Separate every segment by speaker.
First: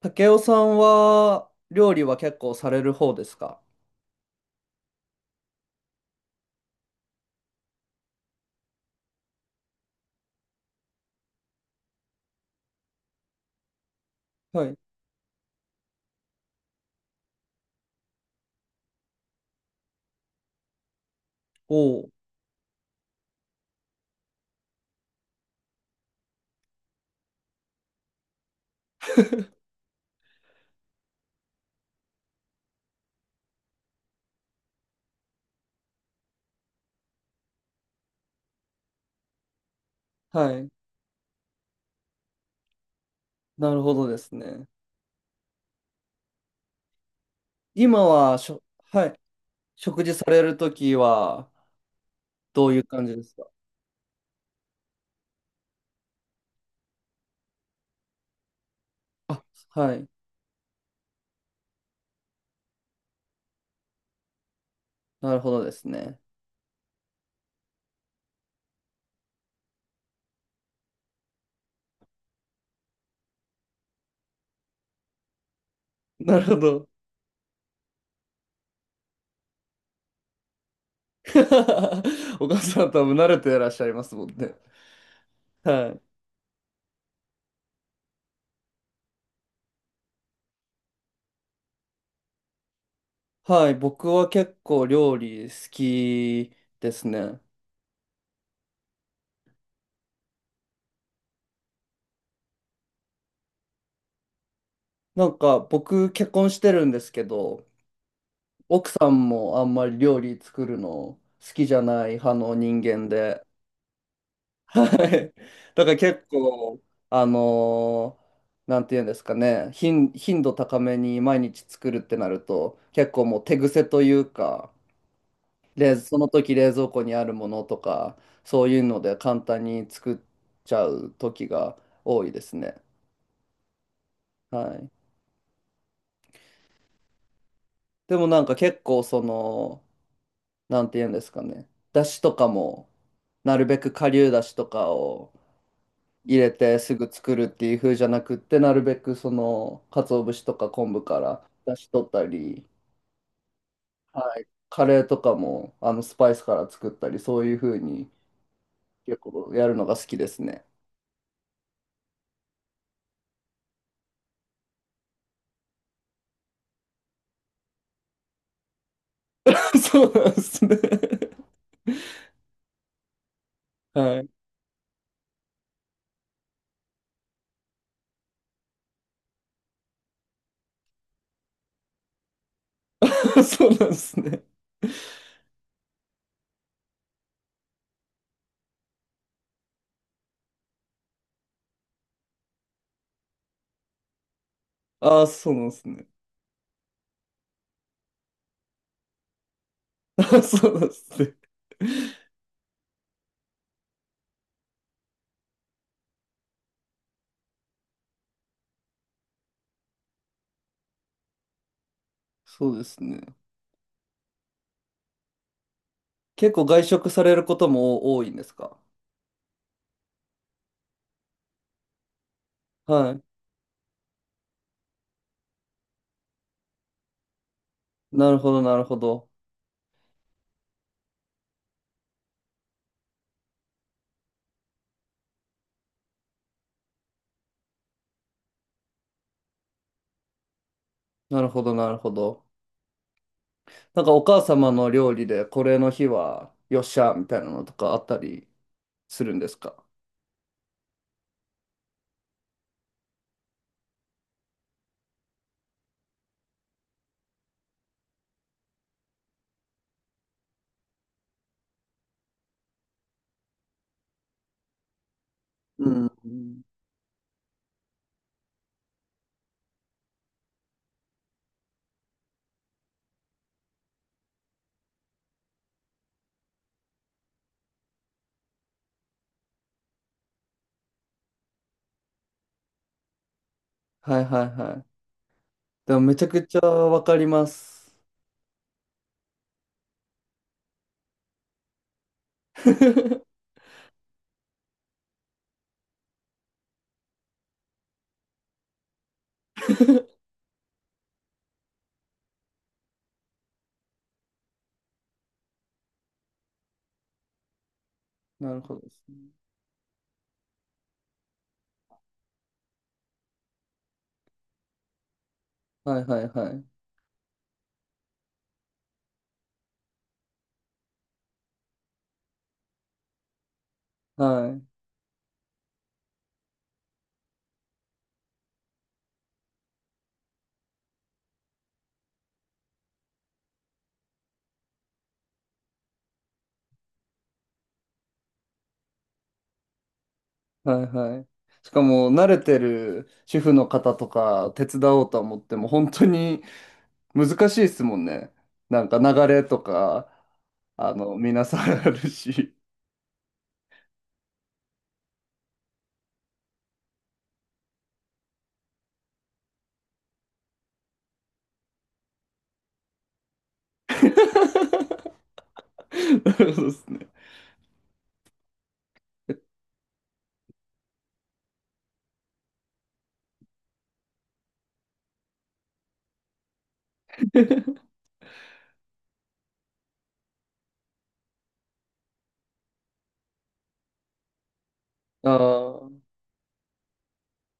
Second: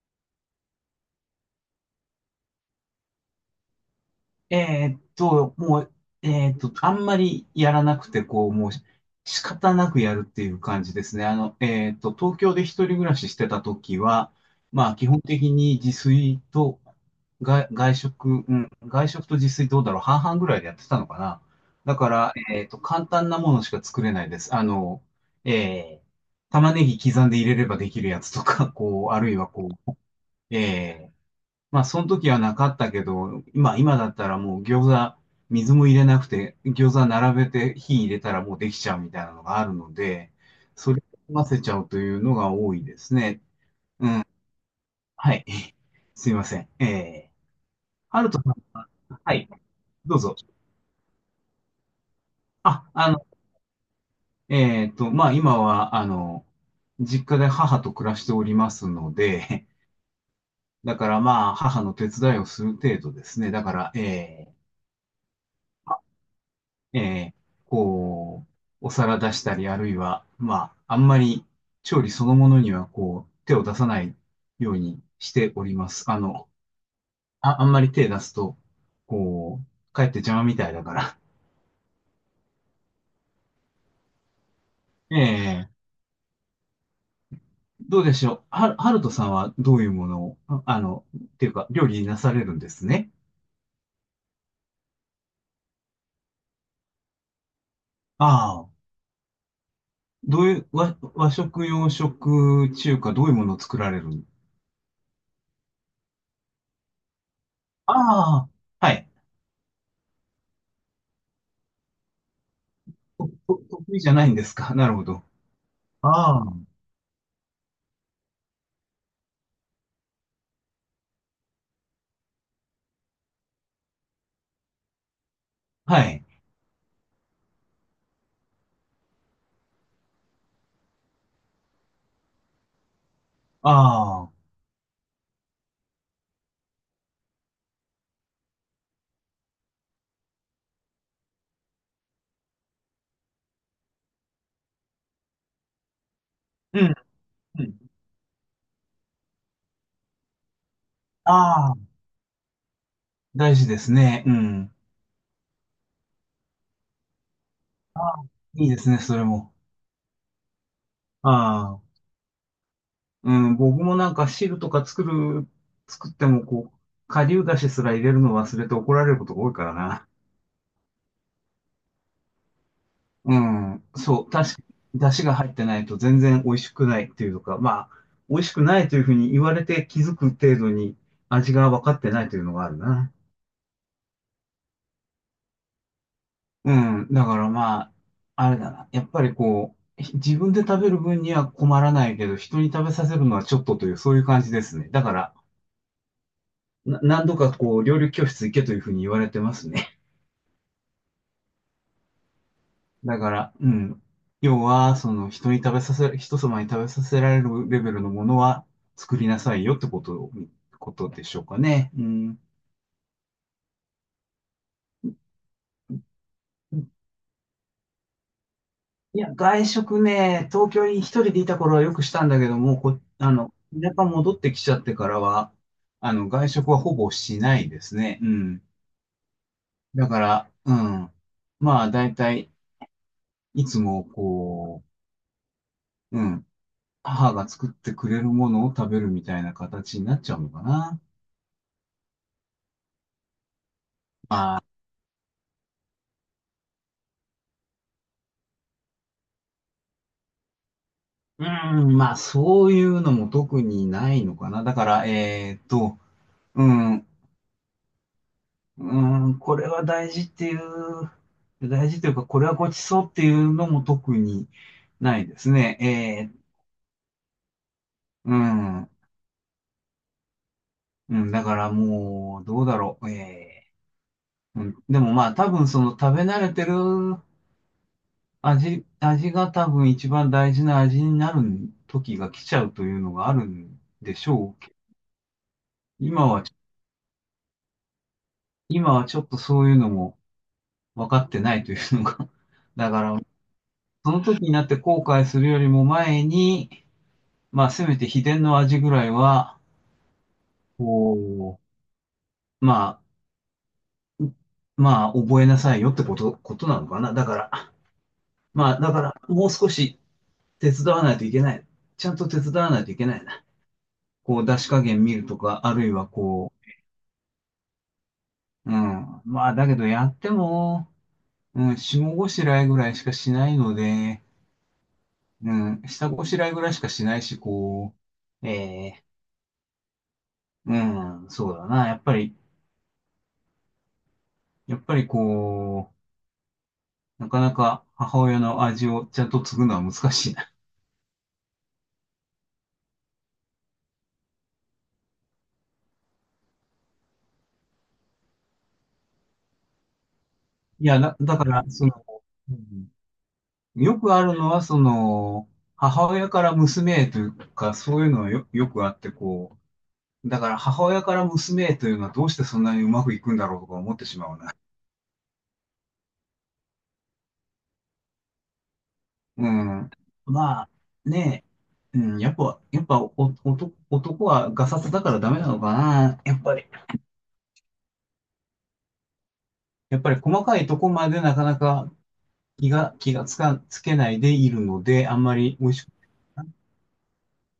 Speaker 1: 竹雄さんは料理は結構される方ですか？
Speaker 2: えーっと、もう、えーっと、あんまりやらなくて、こう、もうし仕方なくやるっていう感じですね。東京で一人暮らししてた時は、
Speaker 1: はい。
Speaker 2: まあ、基本的に自炊と外食、うん、外食と自炊どうだろう、半々ぐらいでやってたのかな。
Speaker 1: お
Speaker 2: だか
Speaker 1: お。
Speaker 2: ら、えーっと、簡単なものしか作れないです。玉ねぎ刻んで入れればできるやつとか、あるいはえーその時はなかったけど、今だったらもう餃子、水も入れなくて、餃子並べて火入れたらもうできちゃうみたいなのがあるので、
Speaker 1: はい。
Speaker 2: それを混ぜちゃうというのが多いですね。
Speaker 1: なるほどですね。
Speaker 2: はい。すいません。
Speaker 1: 今
Speaker 2: ハル
Speaker 1: は
Speaker 2: トさ
Speaker 1: し
Speaker 2: ん
Speaker 1: ょ、
Speaker 2: は、
Speaker 1: はい。
Speaker 2: はい、
Speaker 1: 食事
Speaker 2: どう
Speaker 1: さ
Speaker 2: ぞ。
Speaker 1: れるときはどういう
Speaker 2: あ、
Speaker 1: 感
Speaker 2: あ
Speaker 1: じで
Speaker 2: の、
Speaker 1: すか？
Speaker 2: まあ、今は、実家で母と暮らしておりますの
Speaker 1: あ、
Speaker 2: で、
Speaker 1: はい。
Speaker 2: だからまあ、母の手伝いをする程度ですね。だから、えー
Speaker 1: なるほどですね。
Speaker 2: えーこう、お皿出したり、あるいは、まあ、あんまり調理そのものには、こう、手を出さないようにしております。
Speaker 1: なるほど。
Speaker 2: あんまり手出すと、こう、かえって邪魔みたいだから。
Speaker 1: お母さん多分慣れていらっしゃいますもんね。
Speaker 2: ええ。
Speaker 1: はい。
Speaker 2: どうでしょう。はるとさんはどういうものを、っていうか、料理なされるんですね。
Speaker 1: はい。僕は結構料理好きですね。
Speaker 2: ああ、どういう、和食、洋食、中華、どういうものを作られる。
Speaker 1: なんか僕結婚してるんですけど、
Speaker 2: ああ、
Speaker 1: 奥
Speaker 2: は
Speaker 1: さ
Speaker 2: い。
Speaker 1: んもあんまり料理作るの好きじゃない派の人間で、
Speaker 2: 得意じゃないんですか。
Speaker 1: は
Speaker 2: なるほど。
Speaker 1: い。だから結
Speaker 2: ああ。
Speaker 1: 構、あのーなんていうんですかね、頻度高めに毎日作るってなると、結構もう手癖というか、冷
Speaker 2: は
Speaker 1: そ
Speaker 2: い。
Speaker 1: の時冷蔵庫にあるものとか、そういうので簡単に作っちゃう時が多いですね。
Speaker 2: ああ。
Speaker 1: はい。でもなんか結構その、なんていうんですかね、だしとかも、なるべく顆粒だしとかを入れて
Speaker 2: う
Speaker 1: す
Speaker 2: ん、
Speaker 1: ぐ作るっ
Speaker 2: う
Speaker 1: ていう
Speaker 2: ん。
Speaker 1: 風じゃなくって、なるべくその、鰹節とか昆布から
Speaker 2: あ
Speaker 1: 出し
Speaker 2: あ、
Speaker 1: 取ったり、
Speaker 2: 大事ですね。う
Speaker 1: はい、
Speaker 2: ん。
Speaker 1: カレーとかもあのスパイスから作ったり、そういう風
Speaker 2: あ
Speaker 1: に
Speaker 2: あ、いいですね、そ
Speaker 1: 結
Speaker 2: れも。
Speaker 1: 構やるのが好きですね。
Speaker 2: ああ。うん、僕もなんか汁とか作ってもこう、顆粒だしすら入れるの忘れて怒られることが多いから
Speaker 1: そ
Speaker 2: な。
Speaker 1: うなんですね。
Speaker 2: うん。
Speaker 1: は
Speaker 2: そ
Speaker 1: い。
Speaker 2: う、確かに、だしが入ってないと全然美味しくないっていうか、まあ、美味しくないというふうに言われて気づく程度に味が分かってないというのがあるな。
Speaker 1: そうなんですね。
Speaker 2: うん。だからまあ、あれだな。やっぱりこう、自分で食べる分には困らないけど、人に食べさせるのはちょっとという、そういう感じですね。だか
Speaker 1: ああ、
Speaker 2: ら、
Speaker 1: そうなんですね。
Speaker 2: 何度かこう、料理教室行けというふうに言われてますね。
Speaker 1: あ、そうなんですね。
Speaker 2: だから、うん。要は、その、人様に食べさせられるレベルのものは作りなさいよってこと、ことでしょうかね。うん。
Speaker 1: そうですね。結構外食されることも多いんですか？
Speaker 2: いや、外食ね、東京に一人でいた頃はよくしたんだけども、こ、
Speaker 1: はい。
Speaker 2: あの、田舎戻ってきちゃってからは、あの、外食はほぼしないですね。う
Speaker 1: なるほど、
Speaker 2: ん。
Speaker 1: なるほど。
Speaker 2: だから、うん。まあ、だいたい、いつも、うん。母が作ってくれるものを食べるみたいな形になっちゃうのかな。
Speaker 1: なるほど、なるほど。なんかお母様の料理でこれの日はよっしゃみたいなのとかあったりするんですか？
Speaker 2: うん、まあ、そういうのも特にないのかな。だから、えーっと、うん。うーん、これは大事っていう、大事というか、これはごちそうっていうのも特にないです
Speaker 1: うん。う
Speaker 2: ね。
Speaker 1: ん。
Speaker 2: うん、うん、だからもう、どうだろう。でもまあ、多分その食べ慣れてる味が多分一番大事な味になる時が来ちゃうというのがあるんで
Speaker 1: はい
Speaker 2: し
Speaker 1: はい
Speaker 2: ょうけど。
Speaker 1: はい。でもめち
Speaker 2: 今
Speaker 1: ゃく
Speaker 2: は、
Speaker 1: ちゃわかります。
Speaker 2: 今はちょっとそういうのも分かってないというのが。だから、その時になって後悔するよりも前に、まあ、せめて秘伝の味ぐらいは、こうまあ、まあ、覚えなさいよってこと、ことなのかな。だから、
Speaker 1: なるほ
Speaker 2: ま
Speaker 1: ど
Speaker 2: あ、
Speaker 1: で
Speaker 2: だか
Speaker 1: すね。
Speaker 2: ら、もう少し手伝わないといけない。ちゃんと手伝わないといけないな。こう、出し加減見るとか、あるい
Speaker 1: はい
Speaker 2: は
Speaker 1: はいは
Speaker 2: こ
Speaker 1: い。
Speaker 2: う、うん。まあ、だけどやっても、うん、下ごしらえぐらいしかしないので、
Speaker 1: はい。
Speaker 2: うん、下ごしらえぐらいしかしないし、う、ええうん、そうだな。やっぱりこなかなか母親の味をちゃんと継ぐのは難しいな。
Speaker 1: はいはい。しかも慣れてる主婦の方とか手伝おうと思っても本当に難しいですもんね。なんか流れとか、
Speaker 2: い
Speaker 1: あ
Speaker 2: や、
Speaker 1: の、
Speaker 2: だ
Speaker 1: 皆
Speaker 2: か
Speaker 1: さ
Speaker 2: ら、
Speaker 1: ん
Speaker 2: そ
Speaker 1: ある
Speaker 2: の、う
Speaker 1: し。
Speaker 2: んよくあるのは、その、母親から娘へというか、そういうのはよ、よくあって、だから母親から娘へというのはどうしてそんなにうまくいくんだろうとか思ってしまうな。
Speaker 1: なるほどですね。
Speaker 2: うん。まあ、ねえ、うん、やっぱお、男はガサツだからダメなのかな。やっぱり、やっぱり細かいとこまでなかなか気がつか、つけないでいるので、あん
Speaker 1: あ
Speaker 2: ま
Speaker 1: あ、
Speaker 2: り美味しく、
Speaker 1: は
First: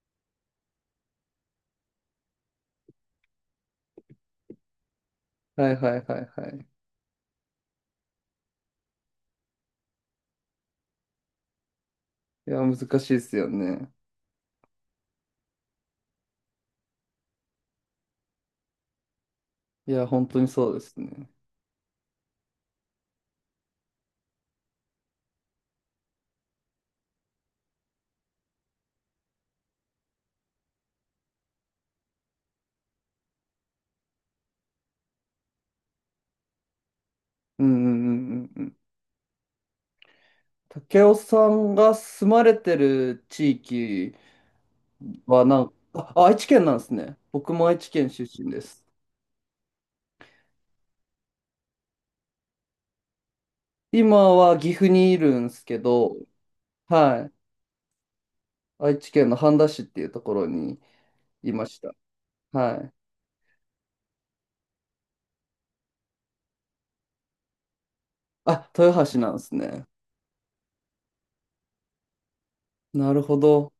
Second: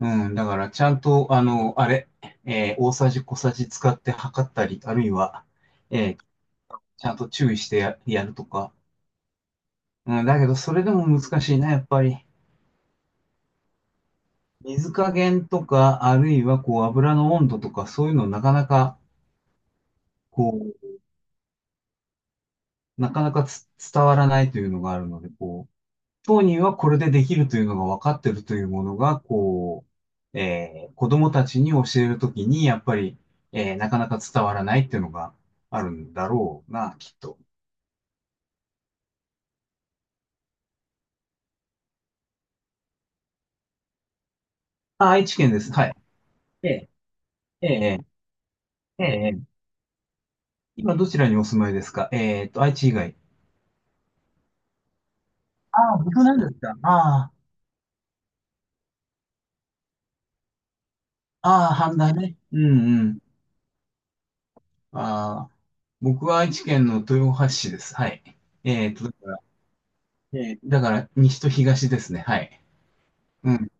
Speaker 2: うん、だからちゃんと、あの、あれ、えー大さじ小さじ使って測ったり、あるいは、
Speaker 1: いはいはい
Speaker 2: え
Speaker 1: は
Speaker 2: ー
Speaker 1: い。
Speaker 2: ちゃんと注意してやるとか。うん、だけど、それでも難しいな、やっぱり。
Speaker 1: いや、難しいですよね。
Speaker 2: 水加減とか、あるいは、こう、油の温度とか、そういうのなかなか、
Speaker 1: いや、本当に
Speaker 2: こ
Speaker 1: そうです
Speaker 2: う、
Speaker 1: ね。
Speaker 2: なかなか伝わらないというのがあるので、こう、当人はこれでできるというのが分かってるというものが、子供たちに教えるときに、やっぱり、なかなか伝わらないっていうのがあるんだろうな、きっと。
Speaker 1: うんうんうんうんうん。竹雄さんが住まれてる地域
Speaker 2: 愛知
Speaker 1: は
Speaker 2: 県
Speaker 1: な
Speaker 2: で
Speaker 1: ん
Speaker 2: す。はい。
Speaker 1: か、あ、愛知県
Speaker 2: え
Speaker 1: なんで
Speaker 2: え、
Speaker 1: すね。僕
Speaker 2: え
Speaker 1: も愛知
Speaker 2: え、
Speaker 1: 県出身です。
Speaker 2: ええ、今どちらにお住まいですか？えーっと、愛知以外。
Speaker 1: 今は岐阜にいるんですけ
Speaker 2: ああ、
Speaker 1: ど、
Speaker 2: 僕なんですか？
Speaker 1: は
Speaker 2: あ
Speaker 1: い。愛知県の半田市っていうところに
Speaker 2: あ、
Speaker 1: いま
Speaker 2: ああ、
Speaker 1: した。
Speaker 2: 半田ね。う
Speaker 1: はい。
Speaker 2: んうん。ああ、僕は愛知県の豊橋市です。はい。
Speaker 1: あ、豊橋なん
Speaker 2: だ
Speaker 1: で
Speaker 2: か
Speaker 1: すね。
Speaker 2: ら、だから西と東ですね。はい。
Speaker 1: なるほ
Speaker 2: うん、
Speaker 1: ど。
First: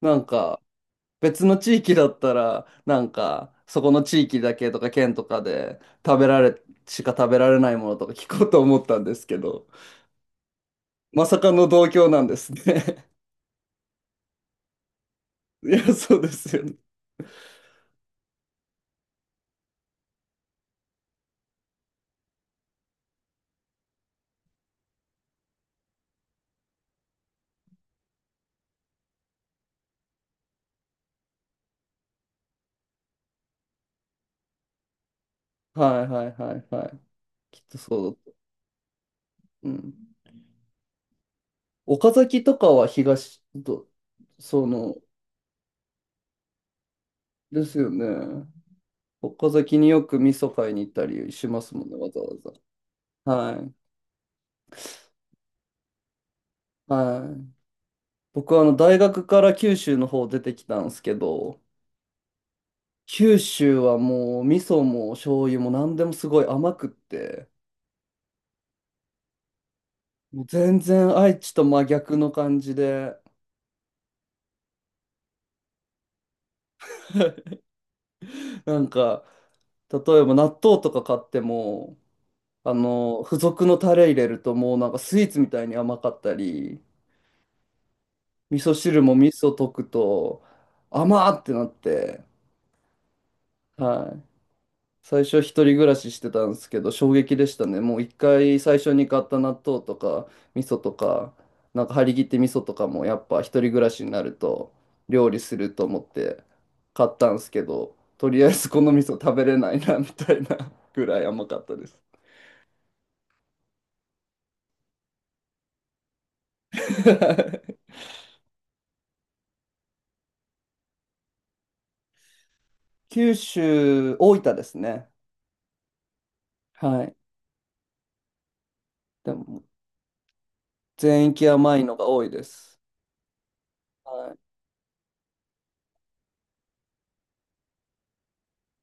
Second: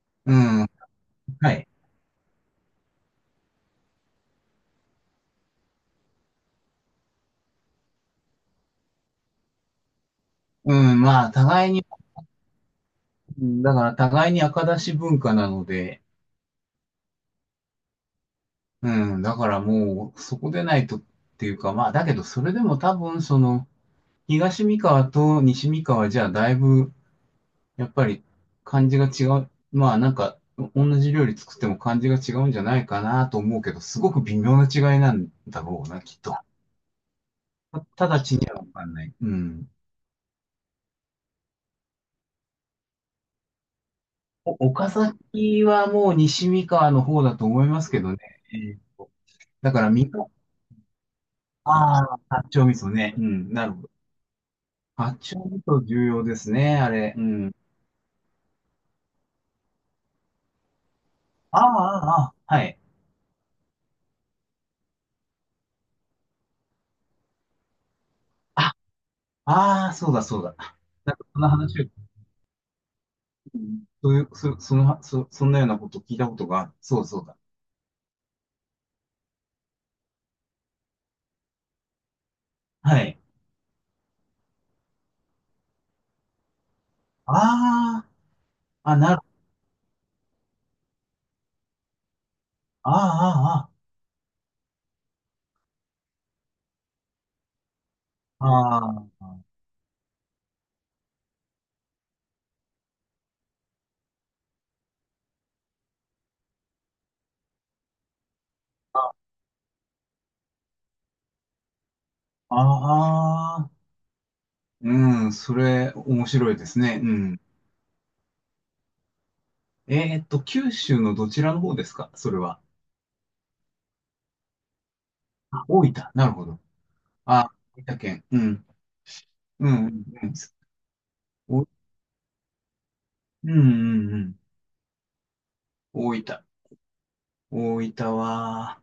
Speaker 1: なん
Speaker 2: う
Speaker 1: か、
Speaker 2: ん、
Speaker 1: 別
Speaker 2: は
Speaker 1: の
Speaker 2: い。
Speaker 1: 地域だったら、なんか、そこの地域だけとか県とかで食べられ、しか食べられないものとか 聞こうと思ったんですけど、
Speaker 2: うん、
Speaker 1: ま
Speaker 2: まあ、
Speaker 1: さかの
Speaker 2: 互いに、
Speaker 1: 同郷なんですね。
Speaker 2: だから互いに赤出し文化なの
Speaker 1: いや、
Speaker 2: で、
Speaker 1: そうですよね。
Speaker 2: うん、だからもう、そこでないとっていうか、まあ、だけど、それでも多分、その、東三河と西三河じゃ、だいぶ、やっぱり、感じが違う。まあ、なんか、同じ料理作っても感じが違うんじゃないかなと思うけど、すごく微妙な違いなんだろうな、
Speaker 1: はい
Speaker 2: きっ
Speaker 1: はい
Speaker 2: と。
Speaker 1: はいはい。きっとそう
Speaker 2: 直
Speaker 1: だ
Speaker 2: ち
Speaker 1: と。
Speaker 2: にはわかんない。う
Speaker 1: う
Speaker 2: ん。
Speaker 1: ん。岡崎とかは東ど、
Speaker 2: お
Speaker 1: そ
Speaker 2: 岡
Speaker 1: の、
Speaker 2: 崎はもう西三河の方だと
Speaker 1: で
Speaker 2: 思い
Speaker 1: す
Speaker 2: ま
Speaker 1: よ
Speaker 2: すけ
Speaker 1: ね。
Speaker 2: どね。えーと
Speaker 1: 岡
Speaker 2: だ
Speaker 1: 崎
Speaker 2: か
Speaker 1: に
Speaker 2: ら
Speaker 1: よ
Speaker 2: 三
Speaker 1: く
Speaker 2: 河
Speaker 1: 味噌買いに行ったりしますもんね、
Speaker 2: あ
Speaker 1: わ
Speaker 2: あ、
Speaker 1: ざわ
Speaker 2: 八丁味噌ね。う
Speaker 1: ざ。
Speaker 2: ん、
Speaker 1: は
Speaker 2: なる
Speaker 1: い。
Speaker 2: ほど。八丁味噌重要ですね、あれ。う
Speaker 1: はい。
Speaker 2: ん。
Speaker 1: 僕はあの大学から九州の方出てきたんですけ
Speaker 2: あ
Speaker 1: ど、
Speaker 2: あ、ああ、ああはい。
Speaker 1: 九州はもう味噌も醤油も何でもすごい甘くって、
Speaker 2: あ、ああ、そうだ、そ
Speaker 1: も
Speaker 2: う
Speaker 1: う
Speaker 2: だ。
Speaker 1: 全
Speaker 2: な
Speaker 1: 然
Speaker 2: んか、
Speaker 1: 愛
Speaker 2: その
Speaker 1: 知と
Speaker 2: 話
Speaker 1: 真
Speaker 2: を、
Speaker 1: 逆の感じで、
Speaker 2: うんそういう、そんなようなこと聞いたことがある。そう、そうだ。
Speaker 1: なんか例えば納豆とか買っても、あ
Speaker 2: はい。
Speaker 1: の付属のタレ入れるともうなんかスイーツみたいに甘かったり、
Speaker 2: あ
Speaker 1: 味噌
Speaker 2: あ、
Speaker 1: 汁も味噌溶くと甘ーってなって。
Speaker 2: ああ、
Speaker 1: はい。最初一人暮らししてたんですけど、衝撃でしたね。もう一
Speaker 2: あ
Speaker 1: 回最初
Speaker 2: あ、
Speaker 1: に買った
Speaker 2: あ
Speaker 1: 納豆とか、味噌とか、なんか張り切って味噌とかもやっぱ一人暮らしになると料理すると思って買ったんですけど、とりあえずこの味噌
Speaker 2: あ、
Speaker 1: 食べれないなみたいなぐらい甘かったです。
Speaker 2: ああ、うん、それ、面白いですね。うん。えーっと、九州のどちらの方ですか？それは。
Speaker 1: 九州、大分ですね。
Speaker 2: あ、大分。なるほど。
Speaker 1: はい。
Speaker 2: あ、大分県。うん。
Speaker 1: でも
Speaker 2: うん、うん、うん。
Speaker 1: 全域
Speaker 2: うん
Speaker 1: 甘いのが多いです。
Speaker 2: うんう
Speaker 1: はい。
Speaker 2: ん。大分。大分は、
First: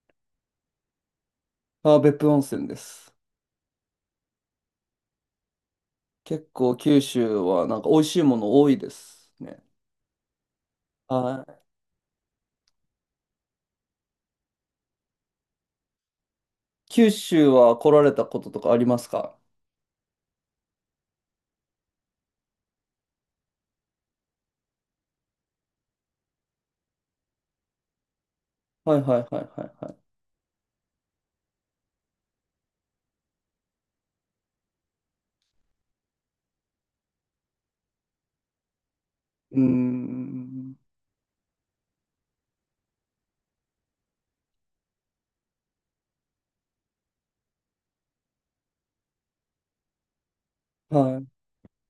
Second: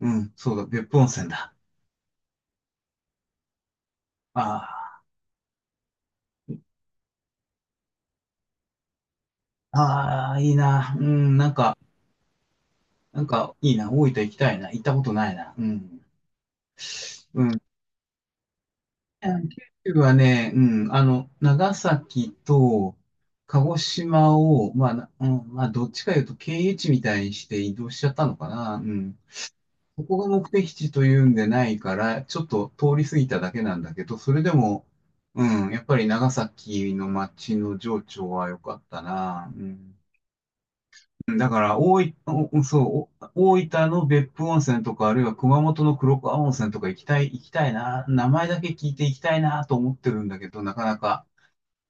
Speaker 2: うん、そうだ、別府温泉だ。
Speaker 1: あ、別府温泉です。
Speaker 2: あ
Speaker 1: 結構九州はなんか美味しいもの多いですね。
Speaker 2: あ、ああ、いいな。うん、なん
Speaker 1: あ、
Speaker 2: か、なんか、いいな。大分行きたいな。行ったことないな。うん。
Speaker 1: 九
Speaker 2: う
Speaker 1: 州
Speaker 2: ん。
Speaker 1: は来られたこととかありますか？
Speaker 2: 九州はね、うん、あの、長崎と鹿児島を、まあ、なうん、まあ、どっちかいうと経由地みたいにして移動しちゃったのかな。う
Speaker 1: はい
Speaker 2: ん。
Speaker 1: はいはいはいはい。
Speaker 2: ここが目的地というんでないから、ちょっと通り過ぎただけなんだけど、それでも、うん、やっぱり長崎の街の情緒は良かったな。
Speaker 1: う
Speaker 2: う
Speaker 1: ー
Speaker 2: ん。
Speaker 1: ん。
Speaker 2: だから、大分、おそう、お大分の別府温泉とか、あるいは熊本の黒川温泉とか行きたいな。名前だけ聞いて行きたいなと思ってるんだけど、なかな
Speaker 1: は
Speaker 2: か
Speaker 1: い。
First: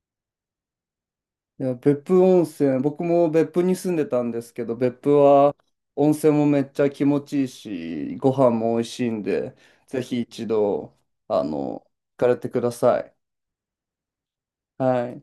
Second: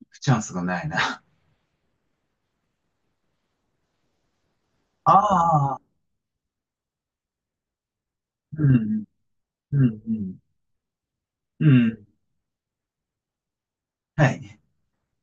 Speaker 2: 行くチャンスがないな。
Speaker 1: いや、別府温泉、僕も別府に住んでたんですけど、別府は
Speaker 2: ああ、
Speaker 1: 温泉もめっちゃ気持ちいいし、ご飯
Speaker 2: う
Speaker 1: も美味
Speaker 2: ん、
Speaker 1: しいんで、
Speaker 2: う
Speaker 1: ぜ
Speaker 2: ん、う
Speaker 1: ひ
Speaker 2: ん、
Speaker 1: 一度、あの、
Speaker 2: うん。
Speaker 1: 行かれてください。
Speaker 2: はい。
Speaker 1: はい。